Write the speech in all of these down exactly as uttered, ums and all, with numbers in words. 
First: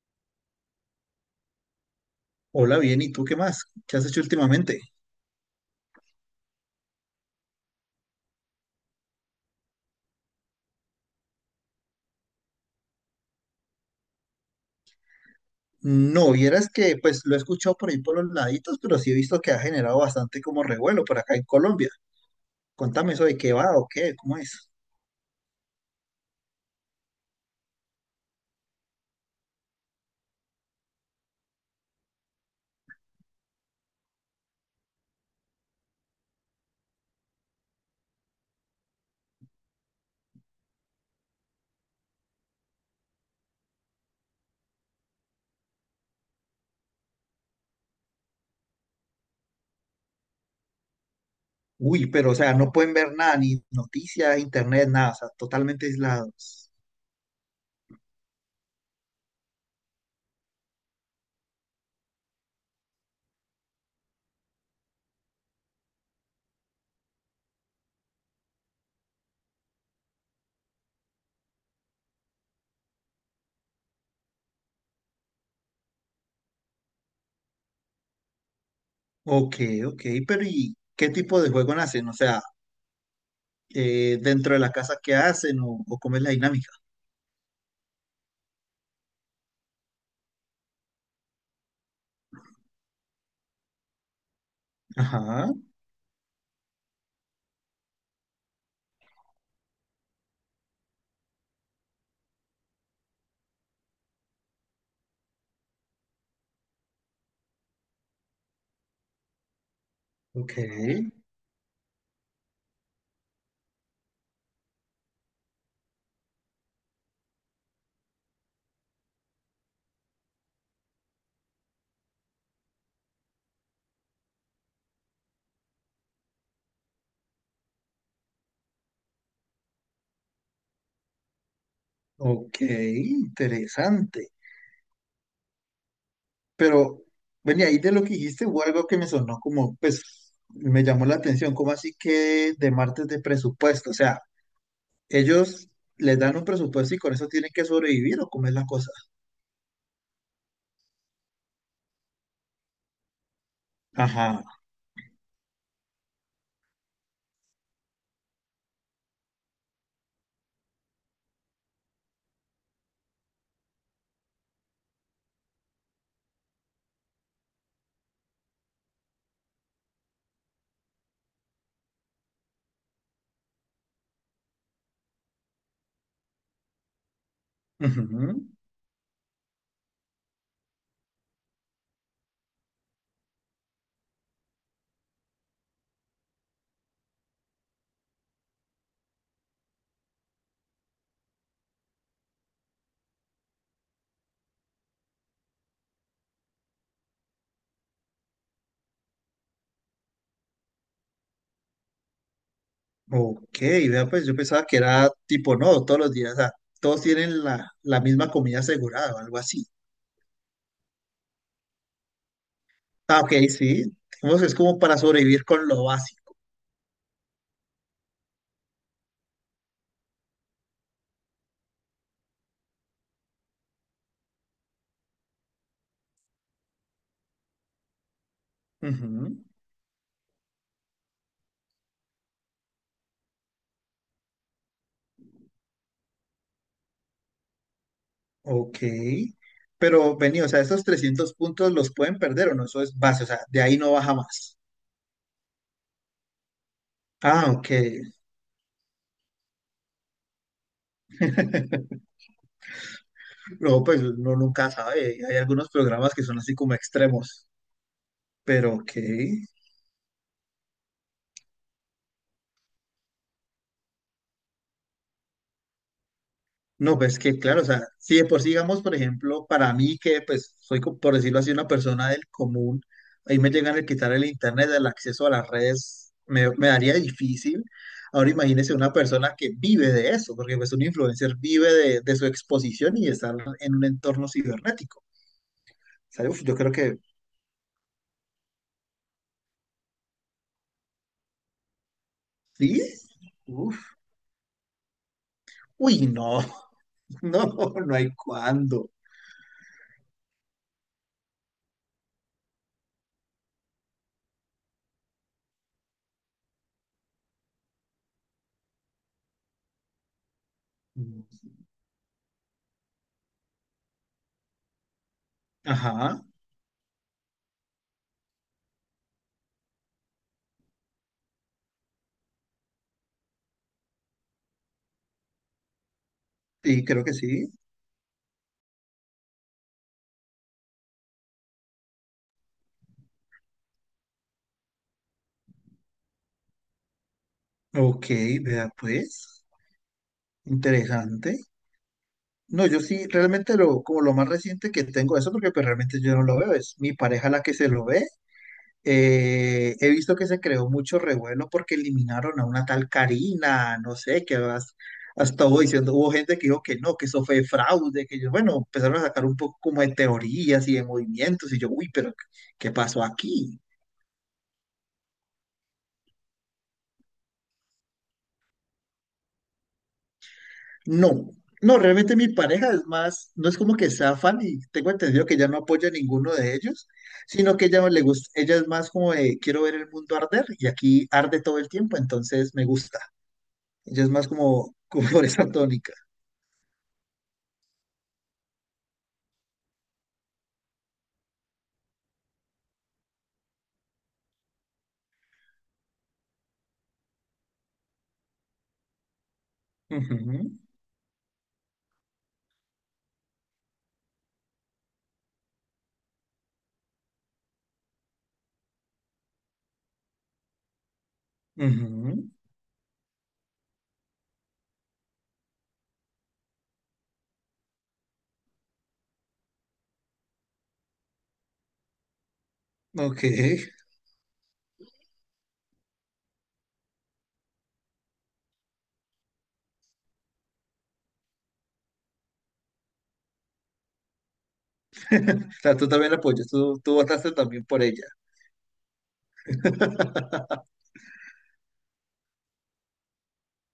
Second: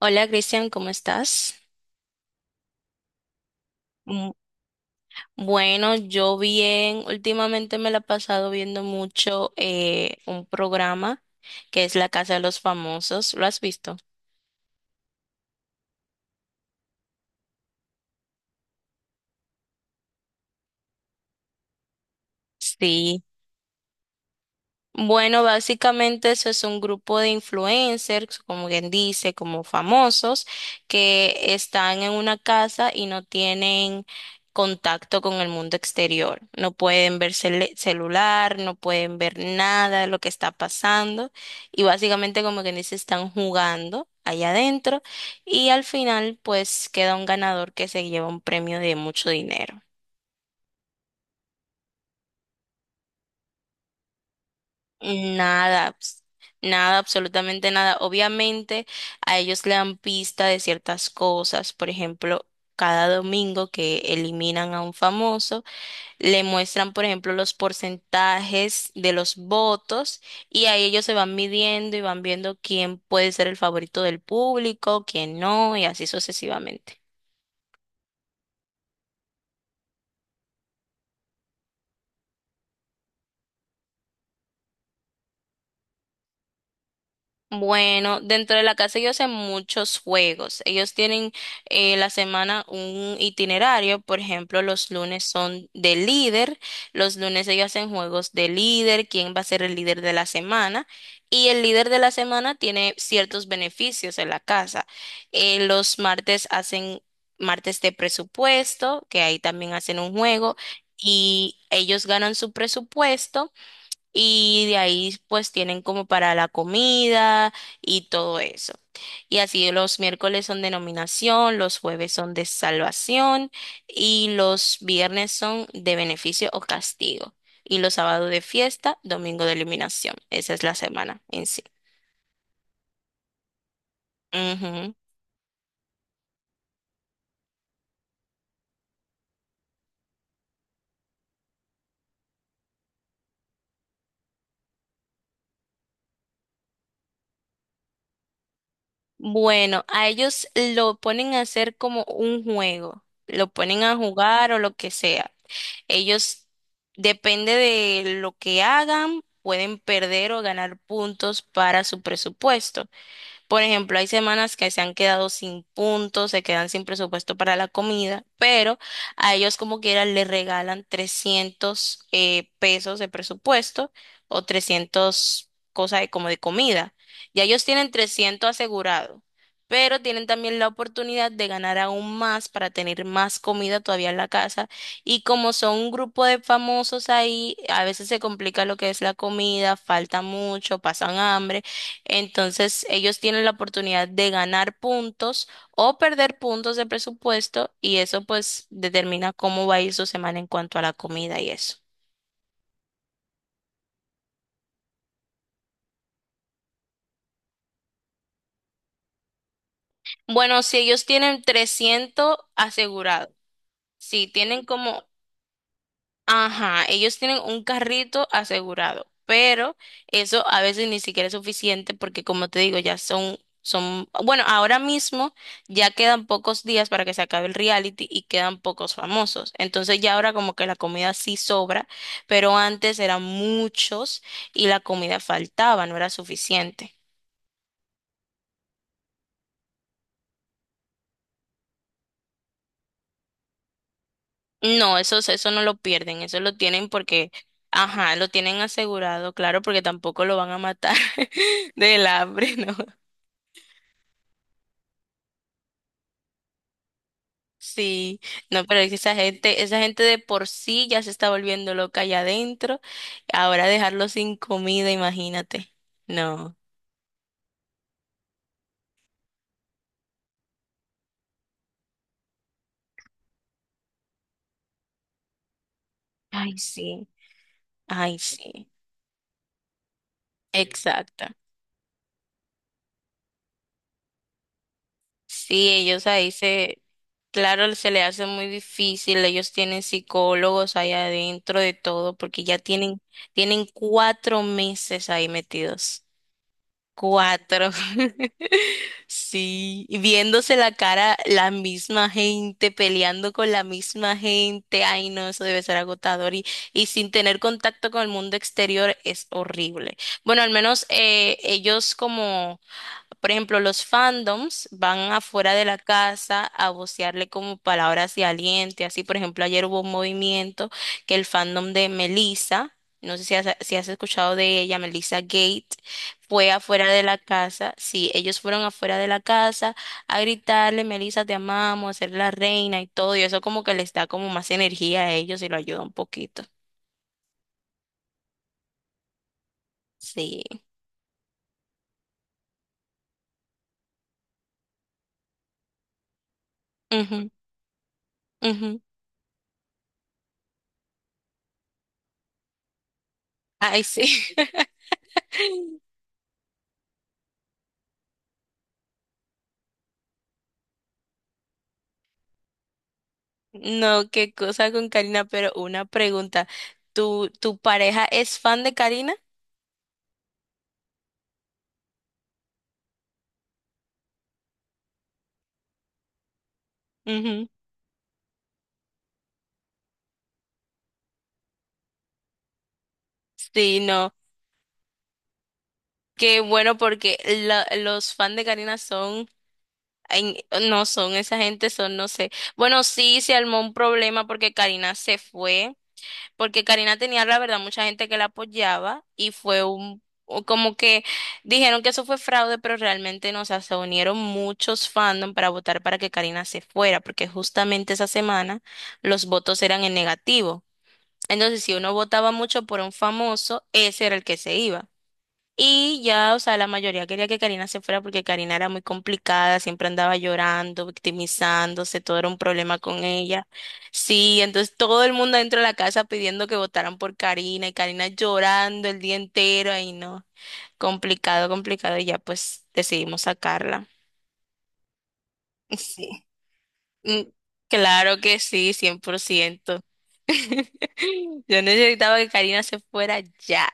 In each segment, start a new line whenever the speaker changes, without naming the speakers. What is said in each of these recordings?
Hola Cristian, ¿cómo estás?
Hola, bien, ¿y tú qué más? ¿Qué has hecho
Mm,
últimamente?
bueno, yo bien, últimamente me la he pasado viendo mucho eh, un programa que es La Casa de los Famosos, ¿lo has visto?
No, vieras que pues lo he escuchado por ahí por los laditos, pero sí he visto que ha generado bastante como revuelo por acá en Colombia. Contame
Sí.
eso de qué va o qué, cómo es.
Bueno, básicamente eso es un grupo de influencers, como quien dice, como famosos, que están en una casa y no tienen contacto con el mundo exterior. No pueden ver cele- celular, no pueden ver nada de lo que está pasando y básicamente, como quien dice, están jugando allá adentro y al final, pues queda un ganador que se lleva un premio de mucho dinero.
Uy, pero o sea, no pueden ver nada, ni noticias, internet, nada, o sea,
Nada,
totalmente
abs-
aislados.
nada, absolutamente nada. Obviamente a ellos le dan pista de ciertas cosas, por ejemplo, cada domingo que eliminan a un famoso, le muestran, por ejemplo, los porcentajes de los votos y ahí ellos se van midiendo y van viendo quién puede ser el favorito del público, quién no, y así sucesivamente.
Ok, ok, pero ¿y qué tipo de juego hacen? O sea, eh, dentro de la casa, ¿qué hacen o, o cómo es la dinámica?
Bueno, dentro de la casa ellos hacen muchos juegos. Ellos tienen eh, la semana un itinerario. Por ejemplo, los lunes
Ajá,
son de líder. Los lunes ellos hacen juegos de líder, quién va a ser el líder de la semana. Y el líder de la semana tiene ciertos beneficios en la casa. Eh, los martes hacen martes de presupuesto, que ahí también hacen un
ok,
juego. Y ellos ganan su presupuesto y de ahí pues tienen como para la comida y todo eso. Y así los miércoles son de nominación, los jueves son de salvación y los viernes son de beneficio o castigo. Y los sábados de fiesta, domingo de eliminación. Esa es la semana en sí.
ok, interesante.
Ujú.
Pero, bueno, y ahí de lo que dijiste hubo algo que me sonó como, pues, me llamó la atención, como así que de ¿martes de presupuesto? O sea, ellos les dan un presupuesto y con eso tienen que sobrevivir o cómo es la cosa.
Bueno, a ellos lo ponen a hacer como un juego, lo ponen a
Ajá.
jugar o lo que sea. Ellos, depende de lo que hagan, pueden perder o ganar puntos para su presupuesto. Por ejemplo, hay semanas que se han quedado sin puntos, se quedan sin presupuesto para la comida, pero a ellos como quieran les regalan trescientos eh, pesos de presupuesto o trescientos cosas de, como de comida. Ya ellos tienen trescientos
Ujú.
asegurado, pero tienen también la oportunidad de ganar aún más para tener más comida todavía en la casa. Y como son un grupo de famosos ahí, a veces se complica lo que es la comida, falta mucho, pasan hambre. Entonces, ellos tienen la oportunidad de ganar puntos o perder puntos de presupuesto y eso pues determina cómo va a ir su semana en cuanto a la comida y eso.
Ok, vea, pues yo pensaba que era tipo, no, todos los días, o sea, todos tienen la, la misma comida asegurada o algo así.
Bueno, si ellos tienen trescientos
Ah,
asegurado,
ok, sí.
si
Digamos que es
tienen
como para
como...
sobrevivir con lo básico.
Ajá, ellos tienen un carrito asegurado, pero eso a veces ni siquiera es suficiente porque como te digo, ya son, son, bueno, ahora mismo ya quedan pocos días para que se acabe el reality y quedan pocos
Ujú.
famosos. Entonces ya ahora como que la comida sí sobra, pero antes eran muchos y la comida faltaba, no era suficiente.
Ok, pero vení, o sea, esos trescientos puntos los pueden perder o no, eso es base, o sea, de ahí no baja más.
No, eso, eso no lo pierden, eso lo tienen porque,
Ah, ok.
ajá, lo tienen asegurado, claro, porque tampoco lo van a matar del hambre, ¿no?
No, pues uno nunca sabe, hay algunos programas que son así como extremos,
Sí, no,
pero
pero es
ok.
que esa gente, esa gente de por sí ya se está volviendo loca allá adentro. Ahora dejarlo sin comida, imagínate. No.
No, pues que claro, o sea, si de por sí, digamos, por ejemplo, para mí que pues soy, co- por decirlo así, una persona del común, ahí me llegan a quitar el internet, el acceso a las redes, me,
Ay,
me daría
sí.
difícil.
Ay,
Ahora
sí.
imagínese una persona que vive de eso, porque pues un
Exacto.
influencer vive de, de su exposición y de estar en un entorno cibernético.
Sí, ellos
¿Sabe?
ahí
Uf, yo creo
se...
que
Claro, se le hace muy difícil. Ellos tienen psicólogos allá adentro de todo, porque ya
sí.
tienen, tienen
Uf,
cuatro meses ahí metidos.
uy, no,
Cuatro.
no, no hay cuándo.
Sí, y viéndose la cara, la misma gente, peleando con la misma gente, ay no, eso debe ser agotador y, y sin tener contacto con el mundo exterior es horrible. Bueno, al menos eh, ellos como por ejemplo, los fandoms van afuera de la
Ajá,
casa a vocearle como palabras de aliento. Así, por ejemplo, ayer hubo un movimiento que el fandom de Melissa, no sé si has, si has escuchado de ella, Melissa Gate, fue
sí,
afuera de
creo que
la
sí.
casa. Sí, ellos fueron afuera de la casa a gritarle, Melissa, te amamos, a ser la reina y todo. Y eso como que les da como más energía a ellos y lo ayuda un poquito.
Ok, vea pues,
Sí.
interesante. No, yo sí, realmente lo, como lo más reciente que tengo eso, porque pues realmente yo no lo veo, es mi
Ujú,
pareja la que se lo ve.
ujú.
Eh, he visto que se creó mucho revuelo porque eliminaron a una tal Karina,
Ay,
no sé,
sí.
que vas, hasta hubo diciendo, hubo gente que dijo que no, que eso fue fraude, que yo, bueno, empezaron a sacar un poco como de teorías y de movimientos, y yo, uy, pero ¿qué pasó aquí?
No, qué cosa con Karina, pero una pregunta. ¿Tu, tu pareja es fan de Karina?
No, no, realmente mi pareja es más, no es como que sea fan y tengo entendido que ella no apoya a ninguno de ellos,
Ujú.
sino que ella le gusta, ella es más como de quiero ver el mundo arder y aquí arde todo el tiempo, entonces me gusta.
Sí,
Ella es
no.
más como, como por esa tónica.
Qué bueno porque la- los fans de Karina son, en- no son esa gente, son, no sé. Bueno, sí, se armó un problema porque Karina se fue. Porque Karina tenía, la verdad, mucha gente que la apoyaba y fue un, o
Ujú,
como que dijeron que eso fue fraude, pero realmente no, o sea, se unieron muchos fandom para votar para que Karina se fuera, porque justamente esa semana los votos eran en negativo. Entonces, si uno
ujú,
votaba mucho por un famoso, ese era el que se iba. Y ya, o sea, la mayoría quería que Karina se fuera porque Karina era muy complicada, siempre andaba llorando, victimizándose, todo era un problema con
ok,
ella. Sí, entonces todo el mundo dentro de la casa pidiendo que votaran por Karina y Karina llorando el día entero y no, complicado, complicado y ya pues decidimos sacarla.
o sea, tú también la
Sí.
apoyas, tú, tú
Mm,
votaste también por ella.
claro que sí, cien por ciento. Yo necesitaba que Karina se fuera ya.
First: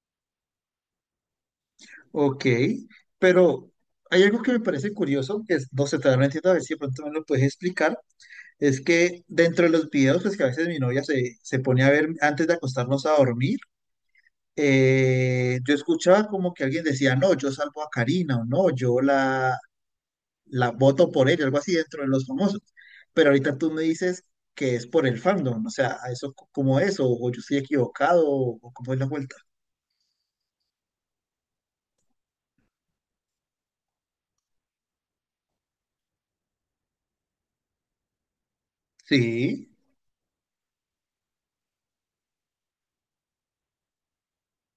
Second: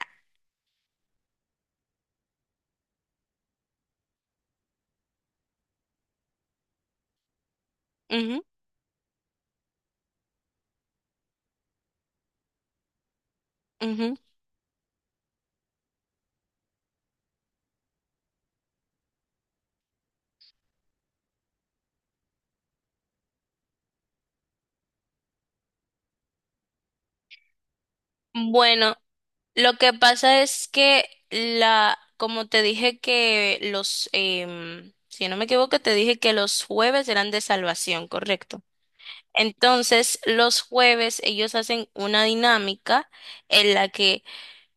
Ok, pero hay algo que me parece curioso, que es- no sé, todavía no entiendo, a ver si de pronto me lo puedes explicar.
Ujú,
Es que dentro de los videos, pues que a veces mi novia se, se pone a ver antes de acostarnos a dormir,
ujú.
eh, yo escuchaba como que alguien decía, no, yo salvo a Karina o no, yo la, la voto por ella, algo así dentro de los famosos. Pero ahorita tú me dices que es por el fandom, o sea, eso c- cómo es, o, o yo estoy equivocado, o, o cómo
Bueno.
es la vuelta.
Lo que pasa es que la, como te dije que los, em, si no me equivoco, te dije que los jueves eran de salvación, ¿correcto?
Sí,
Entonces, los jueves ellos hacen una dinámica en la que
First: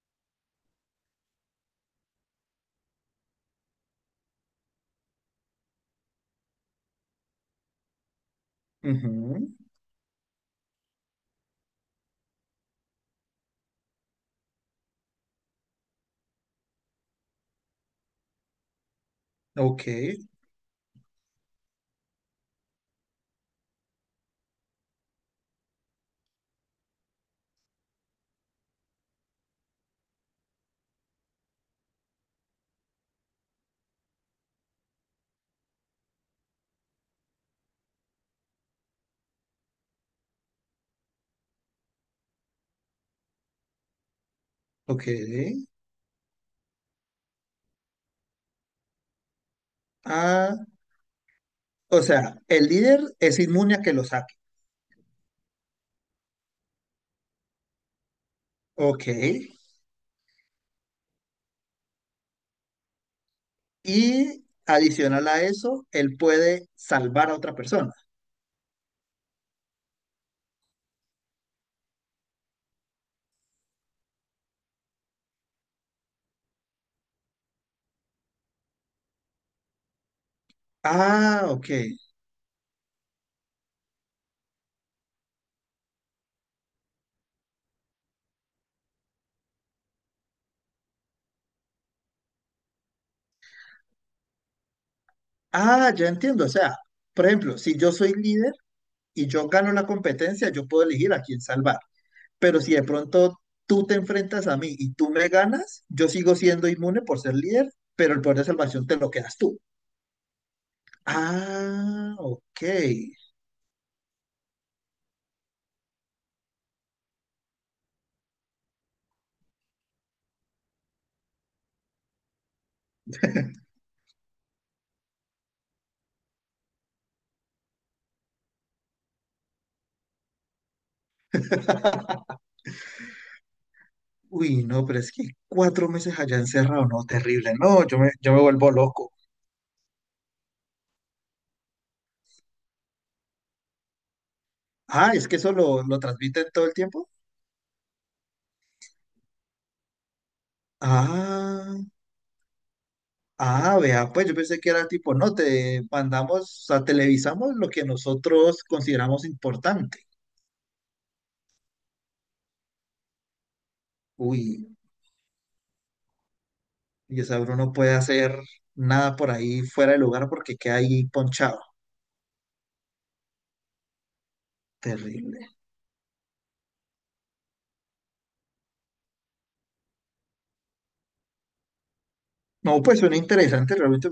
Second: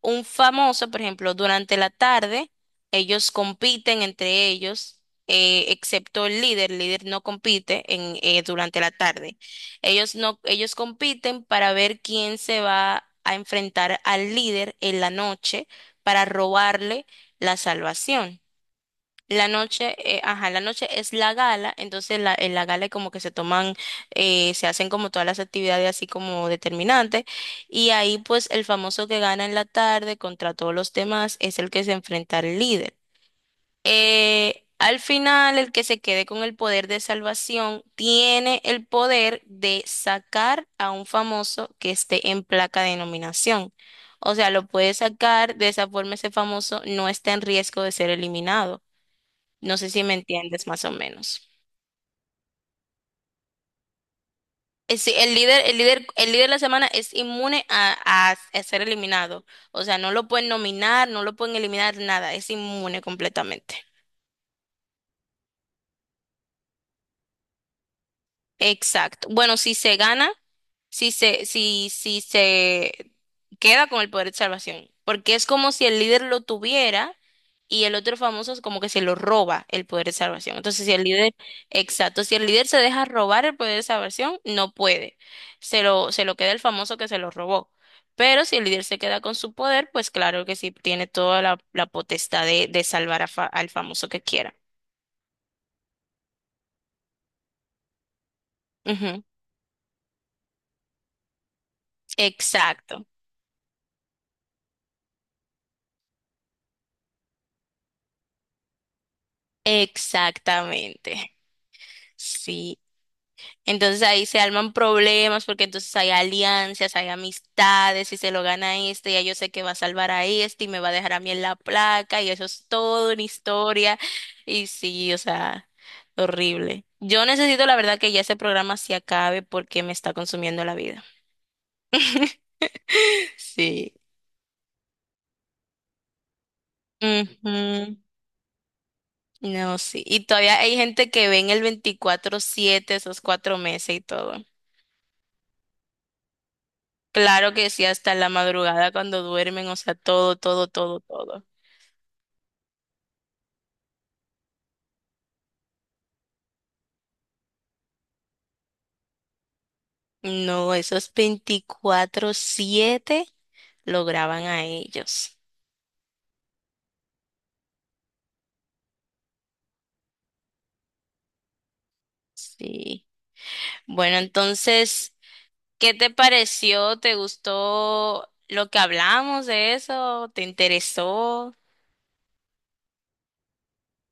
un famoso, por ejemplo, durante la tarde, ellos compiten entre ellos, eh, excepto el líder, el líder no compite en, eh, durante la tarde.
ujú,
Ellos no, ellos compiten para ver quién se va a enfrentar al líder en la noche para robarle la salvación. La
ok,
noche, eh, ajá, la noche es la gala, entonces la, en la gala es como que se toman, eh, se hacen como todas las actividades así como determinantes, y ahí pues el famoso que gana en la tarde contra todos los demás es el que se enfrenta al líder. Eh, al final, el que se quede con el poder de salvación tiene el poder de sacar a un famoso que esté en placa de nominación. O sea, lo puede
ok.
sacar, de esa forma ese famoso no está en riesgo de ser eliminado. No sé si me
Ah,
entiendes más o menos.
o sea, el líder es inmune a que lo saque.
Eh, sí, el líder, el líder, el líder de la semana es inmune a, a- a ser
Ok.
eliminado. O sea, no lo pueden nominar, no lo pueden eliminar, nada. Es inmune completamente.
Y adicional a eso, él puede salvar a otra persona.
Exacto. Bueno, si se gana, si se, si, si se queda con el poder de salvación, porque es como si el líder lo tuviera y el otro famoso es como que se lo roba el poder de salvación. Entonces, si el líder,
Ah, ok.
exacto, si el líder se deja robar el poder de salvación, no puede. Se lo, se lo queda el famoso que se lo robó. Pero si el líder se queda con su poder, pues claro que sí tiene toda la, la potestad de, de salvar a fa- al famoso que quiera.
Ah, ya entiendo. O sea, por ejemplo, si yo soy líder
Ujú.
y yo gano la competencia, yo puedo elegir a quién salvar. Pero si de
Exacto.
pronto tú te enfrentas a mí y tú me ganas, yo sigo siendo inmune por ser líder, pero el poder de salvación te lo quedas tú.
Exactamente.
Ah, ok.
Sí, entonces ahí se alman problemas porque entonces hay alianzas, hay amistades, y se lo gana este, ya yo sé que va a salvar a este y me va a dejar a mí en la placa y eso es todo una historia y sí, o sea, horrible. Yo necesito la verdad que ya ese programa se acabe porque me está consumiendo la vida. Sí.
Uy, no, pero es que cuatro meses allá encerrado, no, terrible. No,
Ujú.
yo me, yo me vuelvo loco.
No, sí. Y todavía hay gente que ve en el veinticuatro siete esos cuatro meses y todo.
Ah, es que eso lo, lo transmiten todo el tiempo.
Claro que sí, hasta la madrugada cuando duermen, o sea, todo, todo, todo, todo.
Ah, ah, vea, pues yo pensé que era tipo, no, te mandamos, o sea, televisamos lo que nosotros consideramos importante.
No, esos veinticuatro siete lo
Uy,
graban a ellos.
y esa uno no puede hacer nada por ahí fuera de lugar porque queda ahí ponchado.
Sí. Bueno, entonces,
Terrible.
¿qué te pareció? ¿Te gustó lo que hablamos de eso? ¿Te interesó?
No, pues suena interesante, realmente